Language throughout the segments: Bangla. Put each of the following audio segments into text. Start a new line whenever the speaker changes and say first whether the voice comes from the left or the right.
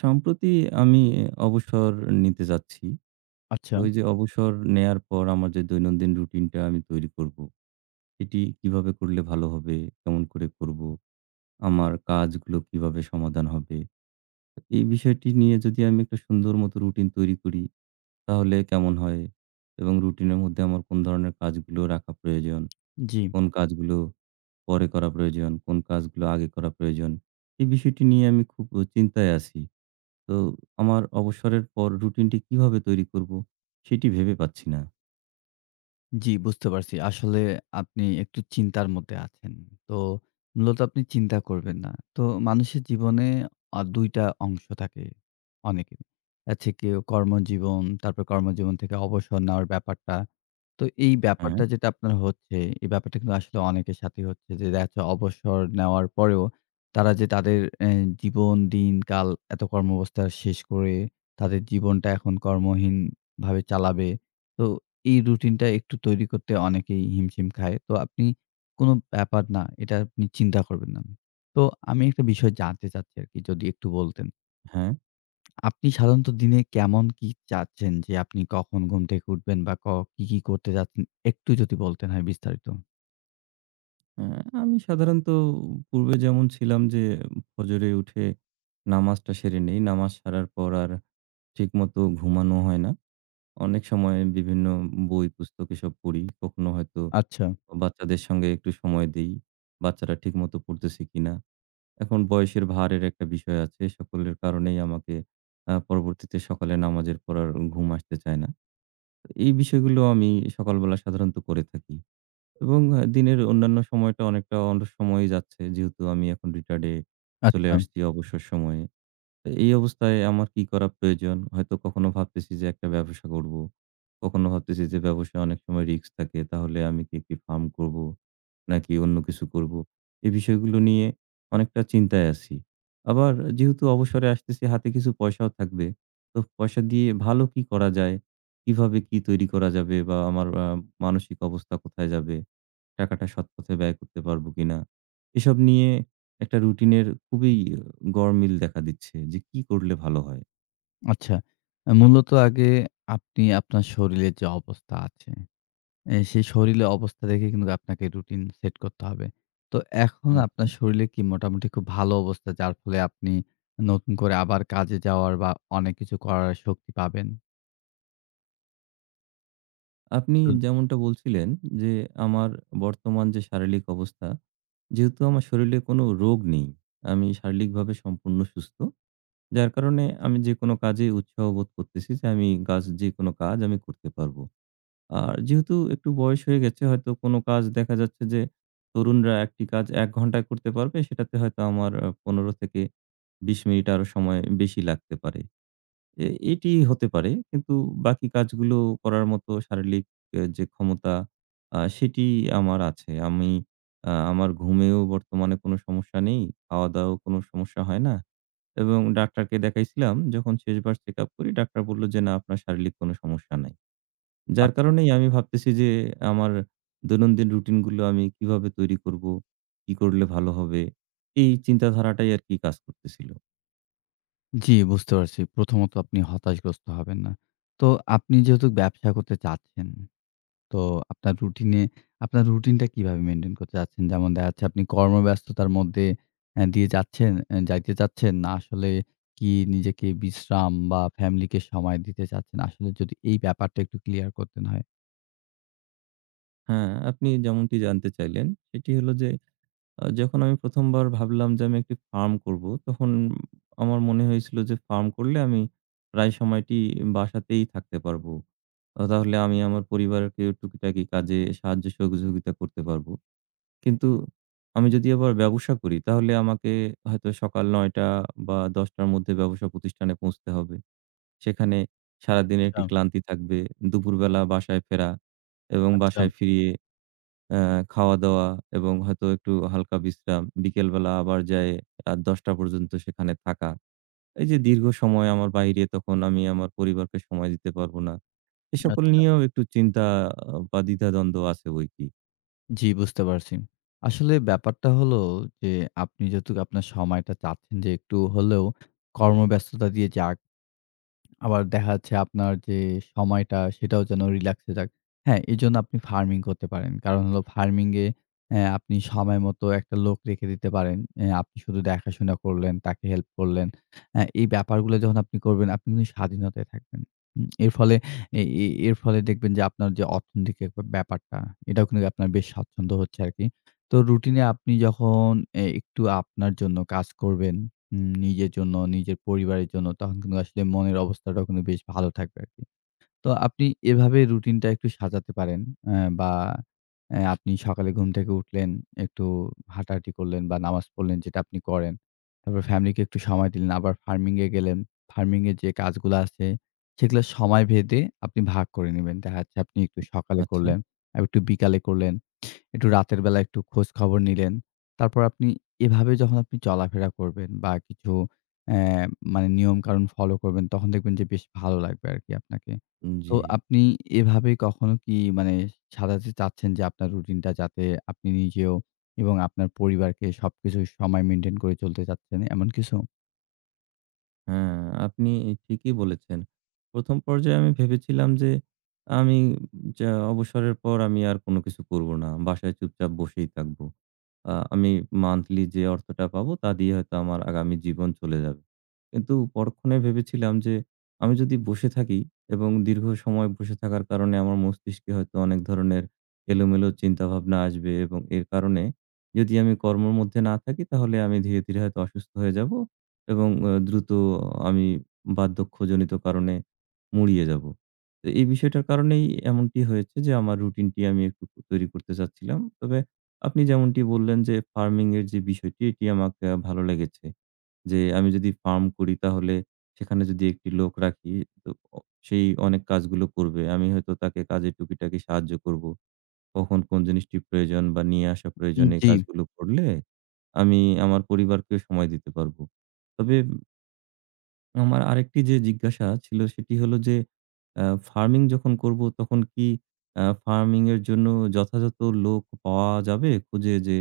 right: সম্প্রতি আমি অবসর নিতে যাচ্ছি।
left: আচ্ছা।
right: তো ওই যে অবসর নেয়ার পর আমার যে দৈনন্দিন রুটিনটা আমি তৈরি করব। এটি কিভাবে করলে ভালো হবে? কেমন করে করব? আমার কাজগুলো কিভাবে সমাধান হবে? এই বিষয়টি নিয়ে যদি আমি একটা সুন্দর মতো রুটিন তৈরি করি তাহলে কেমন হয়? এবং রুটিনের মধ্যে আমার কোন ধরনের কাজগুলো রাখা প্রয়োজন?
left: জি,
right: কোন কাজগুলো পরে করা প্রয়োজন? কোন কাজগুলো আগে করা প্রয়োজন? এই বিষয়টি নিয়ে আমি খুব চিন্তায় আছি। তো আমার অবসরের পর রুটিনটি কিভাবে তৈরি করব সেটি ভেবে পাচ্ছি না।
left: জি বুঝতে পারছি। আসলে আপনি একটু চিন্তার মধ্যে আছেন। তো মূলত আপনি চিন্তা করবেন না। তো মানুষের জীবনে ২ টা অংশ থাকে অনেকের। আছে কেউ কর্মজীবন, তারপর কর্মজীবন থেকে অবসর নেওয়ার ব্যাপারটা। তো এই
right: হ্যাঁ,
left: ব্যাপারটা যেটা আপনার হচ্ছে, এই ব্যাপারটা কিন্তু আসলে অনেকের সাথেই হচ্ছে যে দেখা যাচ্ছে অবসর নেওয়ার পরেও তারা যে তাদের জীবন, দিনকাল এত কর্মব্যবস্থা শেষ করে তাদের জীবনটা এখন কর্মহীনভাবে চালাবে। তো এই রুটিনটা একটু তৈরি করতে অনেকেই হিমশিম খায়। তো আপনি কোনো ব্যাপার না। এটা আপনি চিন্তা করবেন না। তো আমি একটা বিষয় জানতে চাচ্ছি আরকি যদি একটু বলতেন?
right: হ্যাঁ,
left: আপনি সাধারণত দিনে কেমন কি চাচ্ছেন যে আপনি কখন ঘুম থেকে উঠবেন বা কি করতে চাচ্ছেন একটু যদি বলতেন হয় বিস্তারিত?
right: হ্যাঁ, আমি সাধারণত পূর্বে যেমন ছিলাম যে ফজরে উঠে নামাজটা সেরে নেই। নামাজ সারার পর আর ঠিকমতো ঘুমানো হয় না। অনেক সময় বিভিন্ন বই পুস্তক এসব পড়ি। কখনো হয়তো
left: আচ্ছা,
right: বাচ্চাদের সঙ্গে একটু সময় দেই। বাচ্চারা ঠিকমতো পড়তেছে কিনা। এখন বয়সের ভারের একটা বিষয় আছে। সকলের কারণেই আমাকে পরবর্তীতে সকালে নামাজের পর আর ঘুম আসতে চায় না। এই বিষয়গুলো আমি সকালবেলা সাধারণত করে থাকি এবং দিনের অন্যান্য সময়টা অনেকটা অন্য সময়ে যাচ্ছে। যেহেতু আমি এখন রিটায়ার্ডে চলে
left: আচ্ছা,
right: আসছি অবসর সময়ে। এই অবস্থায় আমার কি করা প্রয়োজন? হয়তো কখনো ভাবতেছি যে একটা ব্যবসা করব। কখনো ভাবতেছি যে ব্যবসায় অনেক সময় রিস্ক থাকে। তাহলে আমি কি একটি ফার্ম করব? নাকি অন্য কিছু করব? এই বিষয়গুলো নিয়ে অনেকটা চিন্তায় আছি। আবার যেহেতু অবসরে আসতেছি হাতে কিছু পয়সাও থাকবে। তো পয়সা দিয়ে ভালো কি করা যায়? কিভাবে কি তৈরি করা যাবে বা আমার মানসিক অবস্থা কোথায় যাবে? টাকাটা সৎপথে ব্যয় করতে পারবো কিনা? এসব নিয়ে একটা রুটিনের খুবই গড়মিল দেখা দিচ্ছে যে কি করলে ভালো হয়।
left: আচ্ছা। মূলত আগে আপনি আপনার শরীরের যে অবস্থা আছে, সেই শরীরের অবস্থা দেখে কিন্তু আপনাকে রুটিন সেট করতে হবে। তো এখন
right: আচ্ছা।
left: আপনার শরীরে কি মোটামুটি খুব ভালো অবস্থা যার ফলে আপনি নতুন করে আবার কাজে যাওয়ার বা অনেক কিছু করার শক্তি পাবেন?
right: আপনি
left: যদি
right: যেমনটা বলছিলেন যে আমার বর্তমান যে শারীরিক অবস্থা, যেহেতু আমার শরীরে কোনো রোগ নেই, আমি শারীরিকভাবে সম্পূর্ণ সুস্থ। যার কারণে আমি যেকোনো কাজে উৎসাহ বোধ করতেছি যে আমি কাজ যেকোনো কাজ আমি করতে পারবো। আর যেহেতু একটু বয়স হয়ে গেছে হয়তো কোনো কাজ দেখা যাচ্ছে যে তরুণরা একটি কাজ ১ ঘন্টায় করতে পারবে সেটাতে হয়তো আমার ১৫ থেকে ২০ মিনিট আরো সময় বেশি লাগতে পারে। এ এটি হতে পারে। কিন্তু বাকি কাজগুলো করার মতো শারীরিক যে ক্ষমতা সেটি আমার আছে। আমি আমার ঘুমেও বর্তমানে কোনো সমস্যা নেই। খাওয়া-দাওয়াও কোনো সমস্যা হয় না। এবং ডাক্তারকে দেখাইছিলাম যখন শেষবার চেকআপ করি ডাক্তার বলল যে, "না আপনার শারীরিক কোনো সমস্যা নাই।" যার
left: আচ্ছা।
right: কারণেই আমি ভাবতেছি যে আমার দৈনন্দিন রুটিন গুলো আমি কিভাবে তৈরি করব, কি করলে ভালো হবে? এই চিন্তাধারাটাই আরকি কাজ করতেছিল।
left: জি, বুঝতে পারছি। প্রথমত আপনি হতাশগ্রস্ত হবেন না। তো আপনি যেহেতু ব্যবসা করতে চাচ্ছেন, তো আপনার রুটিনে আপনার রুটিনটা কিভাবে মেইনটেইন করতে চাচ্ছেন? যেমন দেখা যাচ্ছে আপনি কর্মব্যস্ততার মধ্যে দিয়ে যাচ্ছেন যাইতে চাচ্ছেন না আসলে কি নিজেকে বিশ্রাম বা ফ্যামিলিকে সময় দিতে চাচ্ছেন? আসলে যদি এই ব্যাপারটা একটু ক্লিয়ার করতেন হয়।
right: হ্যাঁ, আপনি যেমনটি জানতে চাইলেন সেটি হলো যে যখন আমি ১ম বার ভাবলাম যে আমি একটি ফার্ম করব, তখন আমার মনে হয়েছিল যে ফার্ম করলে আমি প্রায় সময়টি বাসাতেই থাকতে পারব। তাহলে আমি আমার পরিবারকে টুকিটাকি কাজে সাহায্য সহযোগিতা করতে পারব। কিন্তু আমি যদি আবার ব্যবসা করি তাহলে আমাকে হয়তো সকাল ৯:০০ বা ১০:০০ র মধ্যে ব্যবসা প্রতিষ্ঠানে পৌঁছতে হবে। সেখানে সারাদিনের
left: আচ্ছা,
right: একটি ক্লান্তি থাকবে। দুপুরবেলা বাসায় ফেরা এবং
left: আচ্ছা,
right: বাসায় ফিরিয়ে অ্যা খাওয়া-দাওয়া এবং হয়তো একটু হালকা বিশ্রাম। বিকেলবেলা আবার যেয়ে রাত ১০:০০ পর্যন্ত সেখানে থাকা। এই যে দীর্ঘ সময় আমার বাইরে তখন আমি আমার পরিবারকে সময় দিতে পারব না। এ সকল
left: আচ্ছা।
right: নিয়েও একটু চিন্তা বা দ্বিধাদ্বন্দ্ব আছে বৈকি।
left: জি, বুঝতে পারছি। আসলে ব্যাপারটা হলো যে আপনি যেহেতু আপনার সময়টা চাচ্ছেন যে একটু হলেও কর্মব্যস্ততা দিয়ে যাক আবার দেখা যাচ্ছে আপনার যে সময়টা সেটাও যেন রিল্যাক্সে যাক। হ্যাঁ, এজন্য আপনি ফার্মিং করতে পারেন। কারণ হলো ফার্মিং এ আপনি সময় মতো একটা লোক রেখে দিতে পারেন। আপনি শুধু দেখাশোনা করলেন, তাকে হেল্প করলেন। এই ব্যাপারগুলো যখন আপনি করবেন আপনি কিন্তু স্বাধীনতায় থাকবেন। এর ফলে এ এ এর ফলে দেখবেন যে আপনার যে অর্থনৈতিক এক ব্যাপারটা এটাও কিন্তু আপনার বেশ স্বাচ্ছন্দ্য হচ্ছে আরকি। তো রুটিন এ আপনি যখন একটু আপনার জন্য কাজ করবেন নিজের জন্য, নিজের পরিবারের জন্য তখন কিন্তু আসলে মনের অবস্থাটাও কিন্তু বেশ ভালো থাকবে আরকি। তো আপনি এভাবে রুটিনটা একটু সাজাতে পারেন। অ্যা বা অ্যা আপনি সকালে ঘুম থেকে উঠলেন, একটু হাঁটাহাঁটি করলেন বা নামাজ পড়লেন যেটা আপনি করেন। তারপর ফ্যামিলিকে একটু সময় দিলেন। আবার ফার্মিং এ গেলেন। ফার্মিং এর যে কাজগুলা আছে সেগুলা সময় ভেদে আপনি ভাগ করে নিবেন। দেখা যাচ্ছে আপনি একটু সকালে
right: আচ্ছা।
left: করলেন, আবার একটু বিকালে করলেন, একটু রাতের বেলা একটু খোঁজ খবর নিলেন। তারপর আপনি এভাবে যখন আপনি চলাফেরা করবেন বা কিছু অ্যা মানে নিয়মকানুন ফলো করবেন তখন দেখবেন যে বেশ ভালো লাগবে আরকি আপনাকে।
right: উম
left: তো
right: জি।
left: আপনি এভাবে কখনো কি মানে সাজাতে চাচ্ছেন যে আপনার রুটিনটা যাতে আপনি নিজেও এবং আপনার পরিবারকে সবকিছু সময় মেইনটেইন করে চলতে চাচ্ছেন, এমন কিছু?
right: হ্যাঁ, আপনি ঠিকই বলেছেন। ১ম পর্যায়ে আমি ভেবেছিলাম যে আমি যা অবসরের পর আমি আর কোন কিছু করব না। বাসায় চুপচাপ বসেই থাকব। আমি মান্থলি যে অর্থটা পাবো তা দিয়ে হয়তো আমার আগামী জীবন চলে যাবে। কিন্তু পরক্ষণে ভেবেছিলাম যে আমি যদি বসে থাকি এবং দীর্ঘ সময় বসে থাকার কারণে আমার মস্তিষ্কে হয়তো অনেক ধরনের এলোমেলো চিন্তাভাবনা আসবে এবং এর কারণে যদি আমি কর্মর মধ্যে না থাকি তাহলে আমি ধীরে, ধীরে হয়তো অসুস্থ হয়ে যাবো এবং দ্রুত আমি বার্ধক্যজনিত কারণে মুড়িয়ে যাবো। তো এই বিষয়টার কারণেই এমনটি হয়েছে যে আমার রুটিনটি আমি একটু তৈরি করতে চাচ্ছিলাম। তবে আপনি যেমনটি বললেন যে ফার্মিং এর যে বিষয়টি এটি আমাকে ভালো লেগেছে। যে আমি যদি ফার্ম করি তাহলে সেখানে যদি একটি লোক রাখি তো অ সেই অনেক কাজগুলো করবে। আমি হয়তো তাকে কাজে টুকিটাকি সাহায্য করব। কখন কোন জিনিসটি প্রয়োজন বা নিয়ে আসা প্রয়োজন
left: উম
right: এই
left: জি।
right: কাজগুলো করলে আমি আমার পরিবারকেও সময় দিতে পারব। তবে আমার আরেকটি যে জিজ্ঞাসা ছিল সেটি হলো যে আ ফার্মিং যখন করব তখন কি ফার্মিং এর জন্য যথাযথ লোক পাওয়া যাবে খুঁজে যে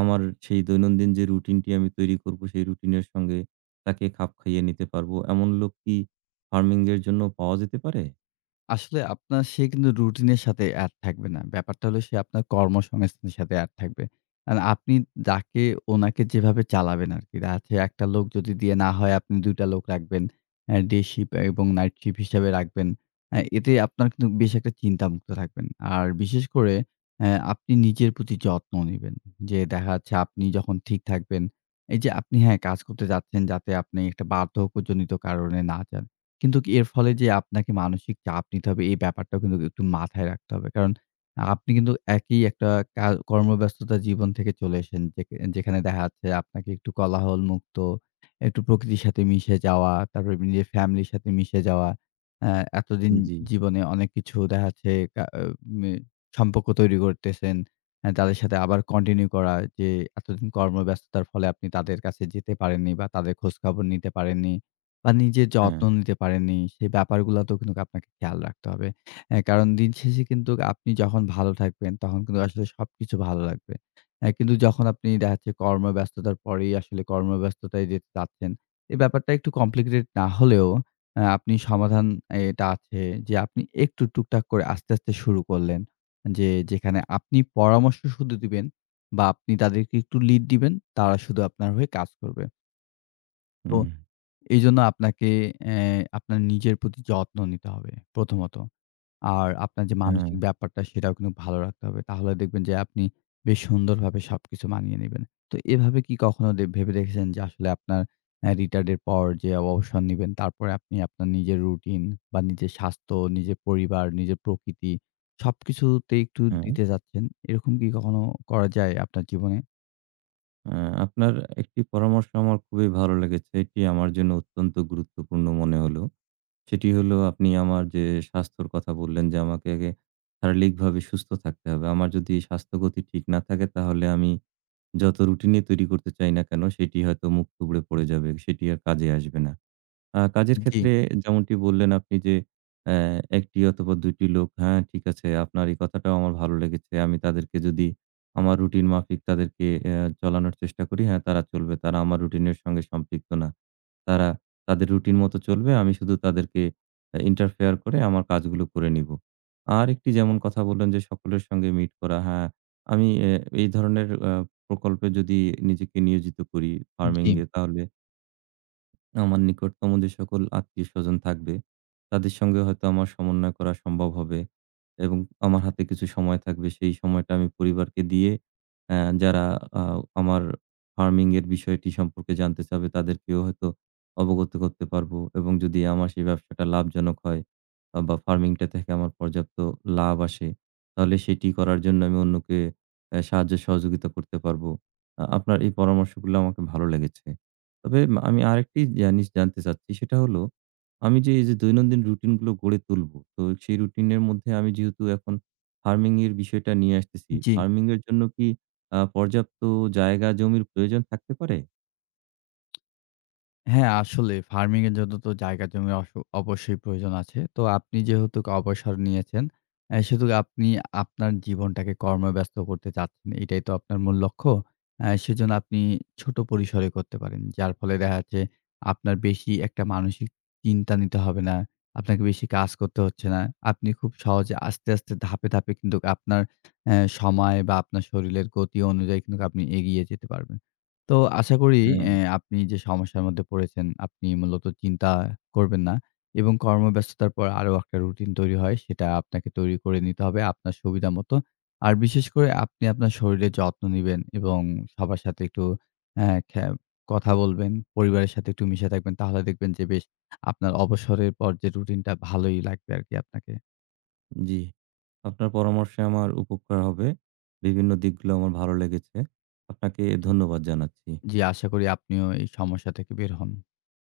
right: আমার সেই দৈনন্দিন যে রুটিনটি আমি তৈরি করব সেই রুটিনের সঙ্গে তাকে খাপ খাইয়ে নিতে পারবো। এমন লোক কি ফার্মিং এর জন্য পাওয়া যেতে পারে?
left: আসলে আপনার সে কিন্তু রুটিনের সাথে অ্যাড থাকবে না। ব্যাপারটা হলো সে আপনার কর্মসংস্থানের সাথে অ্যাড থাকবে। আর আপনি যাকে ওনাকে যেভাবে চালাবেন আরকি। রাতে একটা লোক যদি দিয়ে না হয় আপনি ২ টা লোক রাখবেন। ডে শিপ এবং নাইট শিপ হিসাবে রাখবেন। এতে আপনার কিন্তু বেশ একটা চিন্তামুক্ত থাকবেন। আর বিশেষ করে আপনি নিজের প্রতি যত্ন নিবেন। যে দেখা যাচ্ছে আপনি যখন ঠিক থাকবেন, এই যে আপনি, হ্যাঁ, কাজ করতে যাচ্ছেন যাতে আপনি একটা বার্ধক্যজনিত কারণে না যান। কিন্তু কি এর ফলে যে আপনাকে মানসিক চাপ নিতে হবে এই ব্যাপারটাও কিন্তু একটু মাথায় রাখতে হবে। কারণ আপনি কিন্তু একই একটা কর্মব্যস্ততার জীবন থেকে চলে এসেন যেখানে দেখা যাচ্ছে আপনাকে একটু কোলাহল মুক্ত, একটু প্রকৃতির সাথে মিশে যাওয়া, তারপরে নিজের ফ্যামিলির সাথে মিশে যাওয়া। অ্যা এতদিন
right: জি।
left: জীবনে অনেক কিছু দেখা যাচ্ছে কা আ মে সম্পর্ক তৈরি করতেছেন। তাদের সাথে আবার কন্টিনিউ করা যে এতদিন কর্মব্যস্ততার ফলে আপনি তাদের কাছে যেতে পারেননি বা তাদের খোঁজখবর নিতে পারেননি। বা নিজের
right: হ্যাঁ,
left: যত্ন নিতে পারেননি, সেই ব্যাপারগুলাতেও কিন্তু আপনাকে খেয়াল রাখতে হবে। কারণ দিন শেষে কিন্তু আপনি যখন ভালো থাকবেন, তখন কিন্তু আসলে সবকিছু ভালো লাগবে। কিন্তু যখন আপনি দেখা যাচ্ছে কর্মব্যস্ততার পরেই আসলে কর্মব্যস্ততায় যেতে চাচ্ছেন, এই ব্যাপারটা একটু কমপ্লিকেটেড না হলেও অ্যা আপনি সমাধান আহ, এটা আছে যে আপনি একটু টুকটাক করে আস্তে, আস্তে শুরু করলেন। যেখানে আপনি পরামর্শ শুধু দিবেন বা আপনি তাদেরকে একটু লিড দিবেন, তারা শুধু আপনার হয়ে কাজ করবে। তো
right: হুম,
left: এইজন্য আপনাকে অ্যা আপনার নিজের প্রতি যত্ন নিতে হবে প্রথমত। আর আপনার যে
right: হ্যাঁ,
left: মানসিক ব্যাপারটা সেটাও কিন্তু ভালো রাখতে হবে। তাহলে দেখবেন যে আপনি বেশ সুন্দরভাবে সবকিছু মানিয়ে নিবেন। তো এভাবে কি কখনো ভেবে দেখেছেন যে আসলে আপনার রিটায়ার্ড এর পর যে অবসর নিবেন তারপরে আপনি আপনার নিজের রুটিন বা নিজের স্বাস্থ্য, নিজের পরিবার, নিজের প্রকৃতি সবকিছুতে একটু
right: হ্যাঁ।
left: দিতে চাচ্ছেন। এরকম কি কখনো করা যায় আপনার জীবনে?
right: আ আপনার একটি পরামর্শ আমার খুবই ভালো লেগেছে। এটি আমার জন্য অত্যন্ত গুরুত্বপূর্ণ মনে হলো। সেটি হলো আপনি আমার যে স্বাস্থ্যর কথা বললেন যে আমাকে আগে শারীরিকভাবে সুস্থ থাকতে হবে। আমার যদি স্বাস্থ্যগতি ঠিক না থাকে তাহলে আমি যত রুটিনই তৈরি করতে চাই না কেন সেটি হয়তো মুখ থুবড়ে পড়ে যাবে। সেটি আর কাজে আসবে না। কাজের
left: জি,
right: ক্ষেত্রে যেমনটি বললেন আপনি যে অ্যা ১ টি অথবা ২ টি লোক হ্যাঁ, ঠিক আছে আপনার এই কথাটাও আমার ভালো লেগেছে। আমি তাদেরকে যদি আমার রুটিন মাফিক তাদেরকে চলানোর চেষ্টা করি, হ্যাঁ, তারা চলবে। তারা আমার রুটিনের সঙ্গে সম্পৃক্ত না। তারা তাদের রুটিন মতো চলবে। আমি শুধু তাদেরকে ইন্টারফেয়ার করে আমার কাজগুলো করে নিবো। আরেকটি যেমন কথা বললেন যে সকলের সঙ্গে মিট করা। হ্যাঁ, আমি এ এই ধরনের প্রকল্পে যদি নিজেকে নিয়োজিত করি ফার্মিং
left: জি,
right: এ তাহলে আমার নিকটতম যে সকল আত্মীয়স্বজন থাকবে, তাদের সঙ্গে হয়তো আমার সমন্বয় করা সম্ভব হবে এবং আমার হাতে কিছু সময় থাকবে। সেই সময়টা আমি পরিবারকে দিয়ে যারা আ আমার ফার্মিং এর বিষয়টি সম্পর্কে জানতে চাবে, তাদেরকেও হয়তো অবগত করতে পারবো এবং যদি আমার সেই ব্যবসাটা লাভজনক হয় বা ফার্মিংটা থেকে আমার পর্যাপ্ত লাভ আসে, তাহলে সেটি করার জন্য আমি অন্যকে সাহায্য সহযোগিতা করতে পারবো। আপনার এই পরামর্শগুলো আমাকে ভালো লেগেছে। তবে আমি আরেকটি জিনিস জানতে চাচ্ছি সেটা হলো, আমি যে এই যে দৈনন্দিন রুটিন গুলো গড়ে তুলবো, তো সেই রুটিন এর মধ্যে আমি যেহেতু এখন ফার্মিং এর বিষয়টা নিয়ে আসতেছি,
left: জি।
right: ফার্মিং এর জন্য কি পর্যাপ্ত জায়গা জমির প্রয়োজন থাকতে পারে?
left: হ্যাঁ, আসলে ফার্মিং এর জন্য তো জায়গা জমি অবশ্যই প্রয়োজন আছে। তো আপনি যেহেতু অবসর নিয়েছেন, সেহেতু আপনি আপনার জীবনটাকে কর্মব্যস্ত করতে চাচ্ছেন। এটাই তো আপনার মূল লক্ষ্য। সেজন্য আপনি ছোট পরিসরে করতে পারেন। যার ফলে দেখা যাচ্ছে আপনার বেশি একটা মানসিক চিন্তা নিতে হবে না। আপনাকে বেশি কাজ করতে হচ্ছে না। আপনি খুব সহজে আস্তে, আস্তে ধাপে, ধাপে কিন্তু আপনার সময় বা আপনার শরীরের গতি অনুযায়ী কিন্তু আপনি এগিয়ে যেতে পারবেন। তো আশা করি
right: হ্যাঁ,
left: আপনি যে সমস্যার মধ্যে পড়েছেন, আপনি মূলত চিন্তা করবেন না এবং কর্মব্যস্ততার পর আরো একটা রুটিন তৈরি হয়, সেটা আপনাকে তৈরি করে নিতে হবে আপনার সুবিধা মতো। আর বিশেষ করে আপনি আপনার শরীরের যত্ন নিবেন এবং সবার সাথে একটু অ্যা খ্যা কথা বলবেন, পরিবারের সাথে একটু মিশে থাকবেন। তাহলে দেখবেন যে বেশ আপনার অবসরের পর যে রুটিনটা ভালোই লাগবে আরকি আপনাকে।
right: জি। আপনার পরামর্শে আমার উপকার হবে। বিভিন্ন দিকগুলো আমার ভালো লেগেছে। আপনাকে ধন্যবাদ জানাচ্ছি।
left: জি, আশা করি আপনিও এই সমস্যা থেকে বের হন।